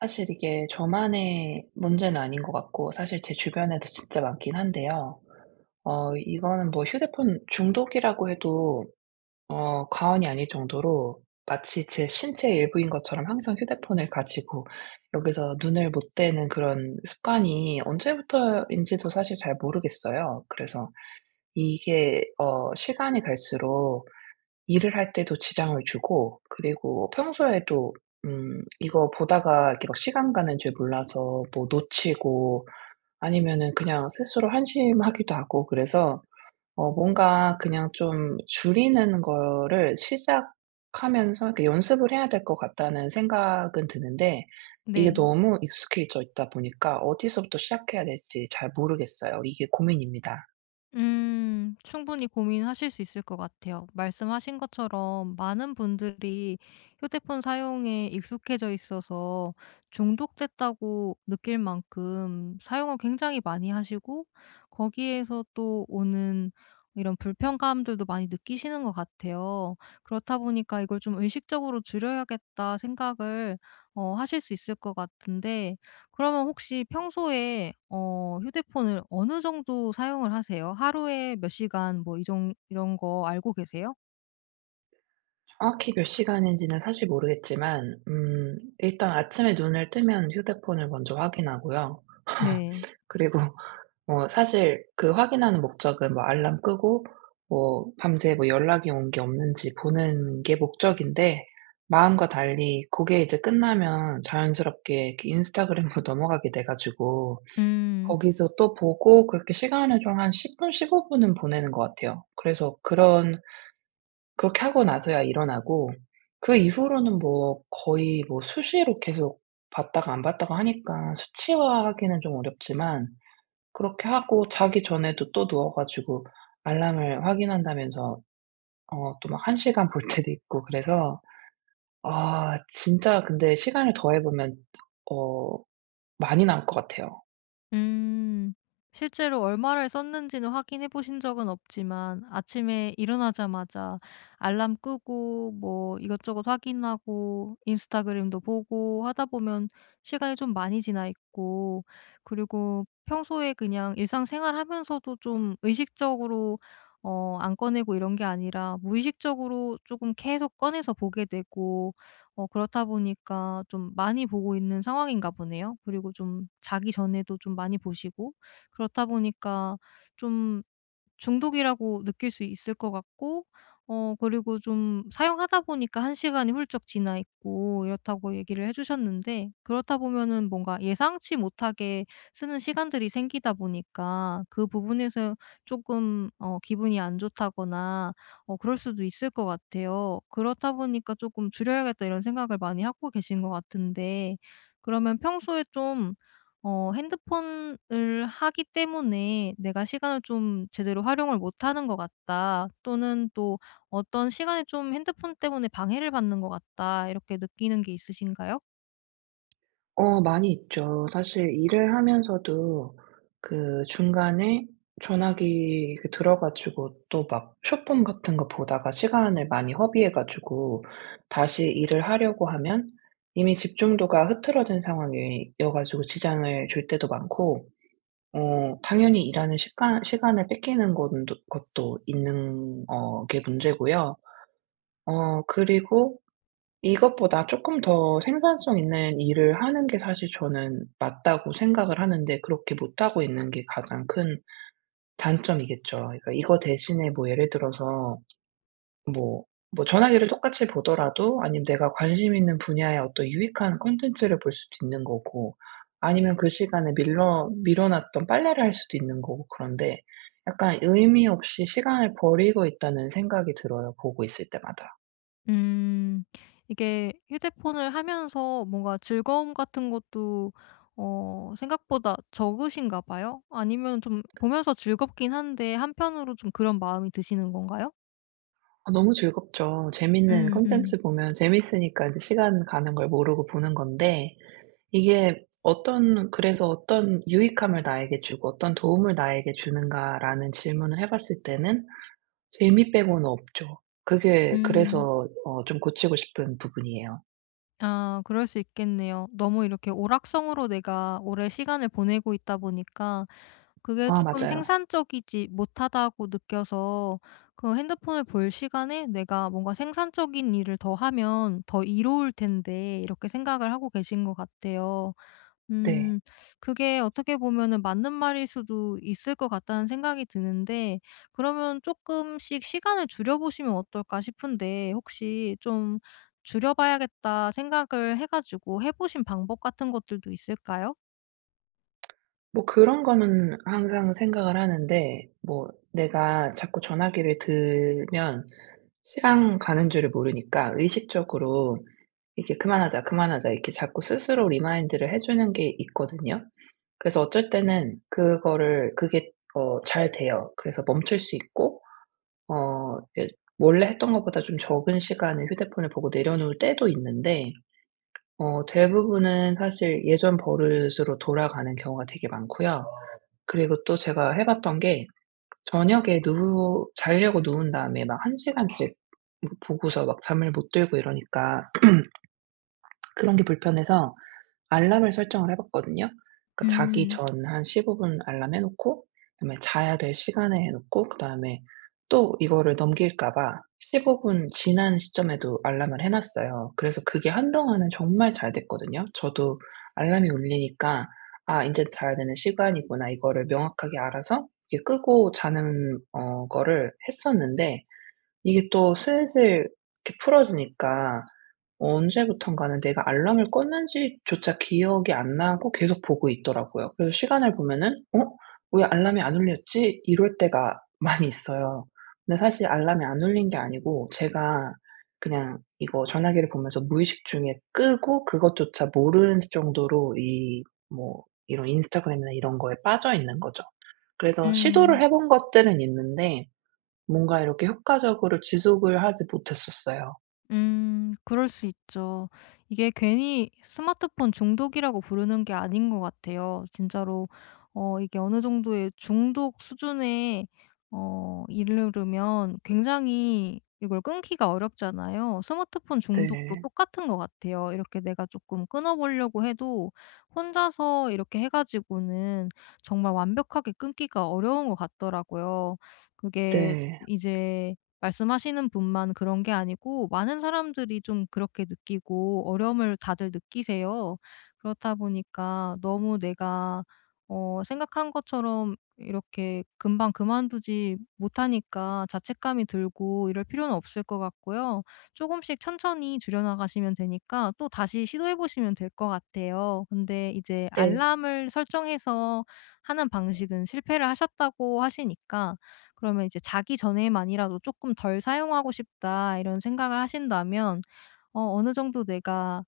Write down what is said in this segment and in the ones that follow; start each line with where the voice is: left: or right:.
right: 사실 이게 저만의 문제는 아닌 것 같고, 사실 제 주변에도 진짜 많긴 한데요. 이거는 뭐 휴대폰 중독이라고 해도 과언이 아닐 정도로 마치 제 신체의 일부인 것처럼 항상 휴대폰을 가지고 여기서 눈을 못 떼는 그런 습관이 언제부터인지도 사실 잘 모르겠어요. 그래서 이게 시간이 갈수록 일을 할 때도 지장을 주고, 그리고 평소에도 이거 보다가 이렇게 막 시간 가는 줄 몰라서 뭐 놓치고, 아니면은 그냥 스스로 한심하기도 하고. 그래서 뭔가 그냥 좀 줄이는 거를 시작하면서 이렇게 연습을 해야 될 것 같다는 생각은 드는데, 이게
left: 네.
right: 너무 익숙해져 있다 보니까 어디서부터 시작해야 될지 잘 모르겠어요. 이게 고민입니다.
left: 충분히 고민하실 수 있을 것 같아요. 말씀하신 것처럼 많은 분들이 휴대폰 사용에 익숙해져 있어서 중독됐다고 느낄 만큼 사용을 굉장히 많이 하시고, 거기에서 또 오는 이런 불편감들도 많이 느끼시는 것 같아요. 그렇다 보니까 이걸 좀 의식적으로 줄여야겠다 생각을 하실 수 있을 것 같은데, 그러면 혹시 평소에 휴대폰을 어느 정도 사용을 하세요? 하루에 몇 시간 뭐 이정 이런 거 알고 계세요?
right: 정확히 몇 시간인지는 사실 모르겠지만, 일단 아침에 눈을 뜨면 휴대폰을 먼저 확인하고요.
left: 네.
right: 그리고 뭐 사실 그 확인하는 목적은 뭐 알람 끄고 뭐 밤새 뭐 연락이 온 게 없는지 보는 게 목적인데, 마음과 달리 그게 이제 끝나면 자연스럽게 이렇게 인스타그램으로 넘어가게 돼 가지고
left: 음.
right: 거기서 또 보고, 그렇게 시간을 좀 한 10분 15 분은 보내는 것 같아요. 그래서 그런 그렇게 하고 나서야 일어나고, 그 이후로는 뭐 거의 뭐 수시로 계속 봤다가 안 봤다가 하니까 수치화하기는 좀 어렵지만, 그렇게 하고 자기 전에도 또 누워 가지고 알람을 확인한다면서 또 막 1 시간 볼 때도 있고. 그래서 아 진짜 근데 시간을 더해 보면 어 많이 나올 것 같아요.
left: 음. 실제로 얼마를 썼는지는 확인해 보신 적은 없지만, 아침에 일어나자마자 알람 끄고 뭐 이것저것 확인하고 인스타그램도 보고 하다 보면 시간이 좀 많이 지나 있고, 그리고 평소에 그냥 일상생활 하면서도 좀 의식적으로 안 꺼내고 이런 게 아니라 무의식적으로 조금 계속 꺼내서 보게 되고, 그렇다 보니까 좀 많이 보고 있는 상황인가 보네요. 그리고 좀 자기 전에도 좀 많이 보시고, 그렇다 보니까 좀 중독이라고 느낄 수 있을 것 같고, 그리고 좀 사용하다 보니까 1시간 시간이 훌쩍 지나 있고 이렇다고 얘기를 해 주셨는데, 그렇다 보면은 뭔가 예상치 못하게 쓰는 시간들이 생기다 보니까 그 부분에서 조금 기분이 안 좋다거나 그럴 수도 있을 것 같아요. 그렇다 보니까 '조금 줄여야겠다.' 이런 생각을 많이 하고 계신 것 같은데, 그러면 평소에 좀 핸드폰을 하기 때문에 '내가 시간을 좀 제대로 활용을 못하는 것 같다.' 또는 또 '어떤 시간에 좀 핸드폰 때문에 방해를 받는 것 같다.' 이렇게 느끼는 게 있으신가요?
right: 많이 있죠. 사실 일을 하면서도 그 중간에 전화기 그 들어 가지고 또 막 쇼폼 같은 거 보다가 시간을 많이 허비해 가지고 다시 일을 하려고 하면 이미 집중도가 흐트러진 상황이어 가지고 지장을 줄 때도 많고, 당연히 일하는 시간을 뺏기는 것도 있는 어게 문제고요. 그리고 이것보다 조금 더 생산성 있는 일을 하는 게 사실 저는 맞다고 생각을 하는데 그렇게 못하고 있는 게 가장 큰 단점이겠죠. 그러니까 이거 대신에 뭐 예를 들어서 뭐 전화기를 똑같이 보더라도, 아니면 내가 관심 있는 분야의 어떤 유익한 콘텐츠를 볼 수도 있는 거고, 아니면 그 시간에 밀러 밀어 놨던 빨래를 할 수도 있는 거고. 그런데 약간 의미 없이 시간을 버리고 있다는 생각이 들어요, 보고 있을 때마다.
left: 음. 이게 휴대폰을 하면서 뭔가 즐거움 같은 것도 생각보다 적으신가 봐요? 아니면 좀 보면서 즐겁긴 한데 한편으로 좀 그런 마음이 드시는 건가요?
right: 아, 너무 즐겁죠. 재밌는
left: 음. 음.
right: 콘텐츠 보면 재밌으니까 이제 시간 가는 걸 모르고 보는 건데, 이게 어떤 그래서 '어떤 유익함을 나에게 주고 어떤 도움을 나에게 주는가.'라는 질문을 해 봤을 때는 재미 빼고는 없죠. 그게
left: 음.
right: 그래서 좀 고치고 싶은 부분이에요.
left: 아, 그럴 수 있겠네요. 너무 이렇게 오락성으로 내가 오래 시간을 보내고 있다 보니까 그게
right: 아,
left: 조금
right: 맞아요.
left: 생산적이지 못하다고 느껴서, 그 핸드폰을 볼 시간에 내가 뭔가 생산적인 일을 더 하면 더 이로울 텐데, 이렇게 생각을 하고 계신 것 같아요.
right: 네.
left: 음. 그게 어떻게 보면은 맞는 말일 수도 있을 것 같다는 생각이 드는데, 그러면 조금씩 시간을 줄여 보시면 어떨까 싶은데, 혹시 좀 '줄여 봐야겠다.' 생각을 해 가지고 해 보신 방법 같은 것들도 있을까요?
right: 뭐 그런 거는 항상 생각을 하는데, 뭐 내가 자꾸 전화기를 들면 시간 가는 줄을 모르니까 의식적으로 이게 렇 "그만하자, 그만하자." 이렇게 자꾸 스스로 리마인드를 해 주는 게 있거든요. 그래서 어쩔 때는 그거를 그게 잘 돼요. 그래서 멈출 수 있고 어이 원래 했던 것보다 좀 적은 시간에 휴대폰을 보고 내려놓을 때도 있는데, 대부분은 사실 예전 버릇으로 돌아가는 경우가 되게 많고요. 그리고 또 제가 해 봤던 게, 저녁에 누워 자려고 누운 다음에 막 1시간씩 뭐 보고서 막 잠을 못 들고 이러니까 그런 게 불편해서 알람을 설정을 해 봤거든요. 그러니까 자기
left: 음.
right: 전 한 15분 알람 해 놓고, 그다음에 자야 될 시간에 해 놓고, 그다음에 또 이거를 넘길까 봐 15분 지난 시점에도 알람을 해 놨어요. 그래서 그게 한동안은 정말 잘 됐거든요. 저도 알람이 울리니까 '아 이제 자야 되는 시간이구나.' 이거를 명확하게 알아서 이게 끄고 자는 거를 했었는데, 이게 또 슬슬 이렇게 풀어지니까 언제부턴가는 내가 알람을 껐는지조차 기억이 안 나고 계속 보고 있더라고요. 그래서 시간을 보면은 '어? 왜 알람이 안 울렸지?' 이럴 때가 많이 있어요. 근데 사실 알람이 안 울린 게 아니고 제가 그냥 이거 전화기를 보면서 무의식 중에 끄고 그것조차 모르는 정도로 이 뭐 이런 인스타그램이나 이런 거에 빠져 있는 거죠. 그래서
left: 음.
right: 시도를 해본 것들은 있는데 뭔가 이렇게 효과적으로 지속을 하지 못했었어요.
left: 그럴 수 있죠. 이게 괜히 스마트폰 중독이라고 부르는 게 아닌 것 같아요. 진짜로 이게 어느 정도의 중독 수준에 이르르면 굉장히 이걸 끊기가 어렵잖아요. 스마트폰 중독도
right: 네.
left: 똑같은 것 같아요. 이렇게 내가 조금 끊어 보려고 해도 혼자서 이렇게 해 가지고는 정말 완벽하게 끊기가 어려운 것 같더라고요. 그게
right: 네.
left: 이제 말씀하시는 분만 그런 게 아니고, 많은 사람들이 좀 그렇게 느끼고 어려움을 다들 느끼세요. 그렇다 보니까 너무 내가 생각한 것처럼 이렇게 금방 그만두지 못하니까 자책감이 들고, 이럴 필요는 없을 것 같고요. 조금씩 천천히 줄여나가시면 되니까 또 다시 시도해 보시면 될 것 같아요. 근데 이제
right: 네.
left: 알람을 설정해서 하는 방식은 실패를 하셨다고 하시니까, 그러면 이제 '자기 전에만이라도 조금 덜 사용하고 싶다.' 이런 생각을 하신다면, 어느 정도 내가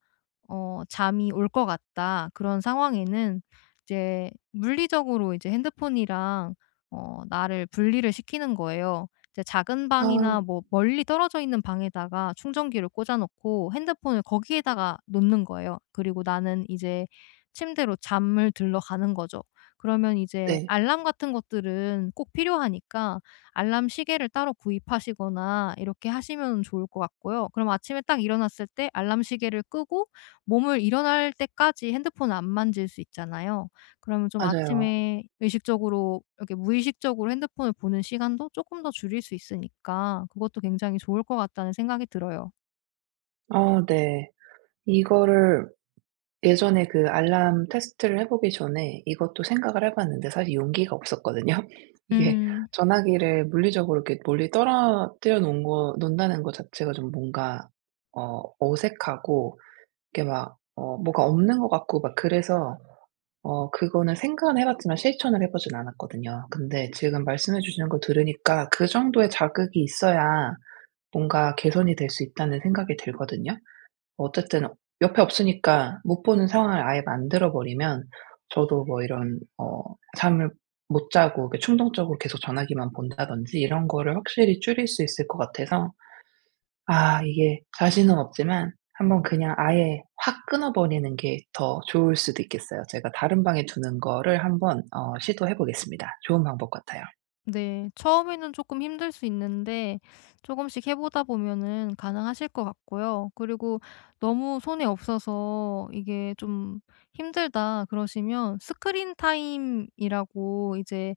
left: '잠이 올 것 같다.' 그런 상황에는 이제 물리적으로 이제 핸드폰이랑 나를 분리를 시키는 거예요. 이제 작은
right: 아,
left: 방이나 뭐 멀리 떨어져 있는 방에다가 충전기를 꽂아 놓고 핸드폰을 거기에다가 놓는 거예요. 그리고 나는 이제 침대로 잠을 들러 가는 거죠. 그러면 이제
right: 네.
left: 알람 같은 것들은 꼭 필요하니까 알람 시계를 따로 구입하시거나 이렇게 하시면 좋을 것 같고요. 그럼 아침에 딱 일어났을 때 알람 시계를 끄고 몸을 일어날 때까지 핸드폰을 안 만질 수 있잖아요. 그러면 좀
right: 맞아요.
left: 아침에 의식적으로 이렇게, 무의식적으로 핸드폰을 보는 시간도 조금 더 줄일 수 있으니까 그것도 굉장히 좋을 것 같다는 생각이 들어요.
right: 아, 네. 이거를 예전에 그 알람 테스트를 해 보기 전에 이것도 생각을 해 봤는데 사실 용기가 없었거든요. 이게
left: 음.
right: 전화기를 물리적으로 이렇게 멀리 떨어뜨려 놓은 거 놓는다는 거 자체가 좀 뭔가 어색하고, 이게 막 뭐가 없는 것 같고 막 그래서 그거는 생각은 해 봤지만 실천을 해 보진 않았거든요. 근데 지금 말씀해 주시는 걸 들으니까 그 정도의 자극이 있어야 뭔가 개선이 될 수 있다는 생각이 들거든요. 어쨌든 옆에 없으니까 못 보는 상황을 아예 만들어 버리면 저도 뭐 이런 잠을 못 자고 이렇게 충동적으로 계속 전화기만 본다든지 이런 거를 확실히 줄일 수 있을 것 같아서, 아 이게 자신은 없지만 한번 그냥 아예 확 끊어 버리는 게 더 좋을 수도 있겠어요. 제가 다른 방에 두는 거를 한번 시도해 보겠습니다. 좋은 방법 같아요.
left: 네. 처음에는 조금 힘들 수 있는데 조금씩 해 보다 보면은 가능하실 것 같고요. 그리고 너무 손에 없어서 이게 좀 힘들다 그러시면, 스크린 타임이라고 이제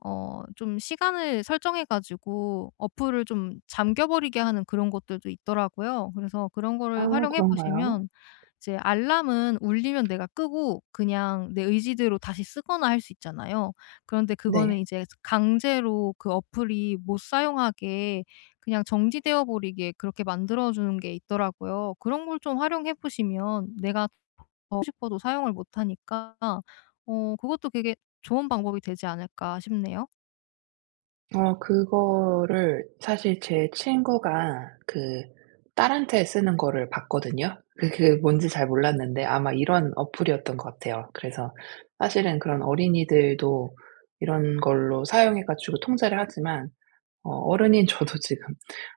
left: 좀 시간을 설정해 가지고 어플을 좀 잠겨 버리게 하는 그런 것들도 있더라고요. 그래서 그런 거를
right: 아,
left: 활용해
right: 그런가요?
left: 보시면, 이제 알람은 울리면 내가 끄고 그냥 내 의지대로 다시 쓰거나 할 수 있잖아요. 그런데 그거는
right: 네.
left: 이제 강제로 그 어플이 못 사용하게 그냥 정지되어 버리게 그렇게 만들어 주는 게 있더라고요. 그런 걸 좀 활용해 보시면 내가 더 하고 싶어도 사용을 못 하니까, 그것도 되게 좋은 방법이 되지 않을까 싶네요.
right: 그거를 사실 제 친구가 그 딸한테 쓰는 거를 봤거든요. 그게 뭔지 잘 몰랐는데 아마 이런 어플이었던 것 같아요. 그래서 사실은 그런 어린이들도 이런 걸로 사용해 가지고 통제를 하지만, 어른인 저도 지금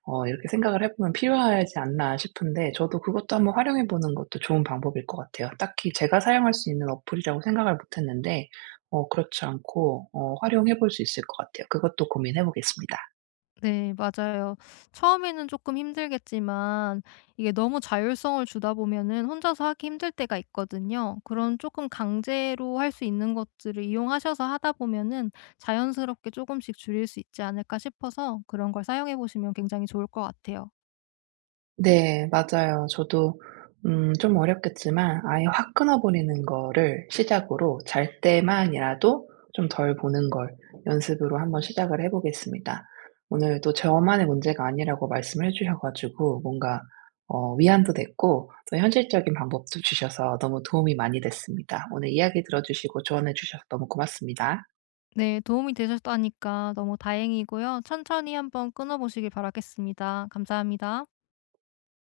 right: 이렇게 생각을 해 보면 필요하지 않나 싶은데, 저도 그것도 한번 활용해 보는 것도 좋은 방법일 것 같아요. 딱히 제가 사용할 수 있는 어플이라고 생각을 못 했는데, 그렇지 않고 활용해 볼 수 있을 것 같아요. 그것도 고민해 보겠습니다.
left: 네, 맞아요. 처음에는 조금 힘들겠지만 이게 너무 자율성을 주다 보면은 혼자서 하기 힘들 때가 있거든요. 그런 조금 강제로 할 수 있는 것들을 이용하셔서 하다 보면은 자연스럽게 조금씩 줄일 수 있지 않을까 싶어서, 그런 걸 사용해 보시면 굉장히 좋을 것 같아요.
right: 네, 맞아요. 저도 좀 어렵겠지만 아예 확 끊어 버리는 거를 시작으로 잘 때만이라도 좀 덜 보는 걸 연습으로 한번 시작을 해 보겠습니다. 오늘 또 저만의 문제가 아니라고 말씀을 해 주셔 가지고 뭔가 위안도 됐고 또 현실적인 방법도 주셔서 너무 도움이 많이 됐습니다. 오늘 이야기 들어 주시고 조언해 주셔서 너무 고맙습니다.
left: 네, 도움이 되셨다니까 너무 다행이고요. 천천히 한번 끊어 보시길 바라겠습니다. 감사합니다.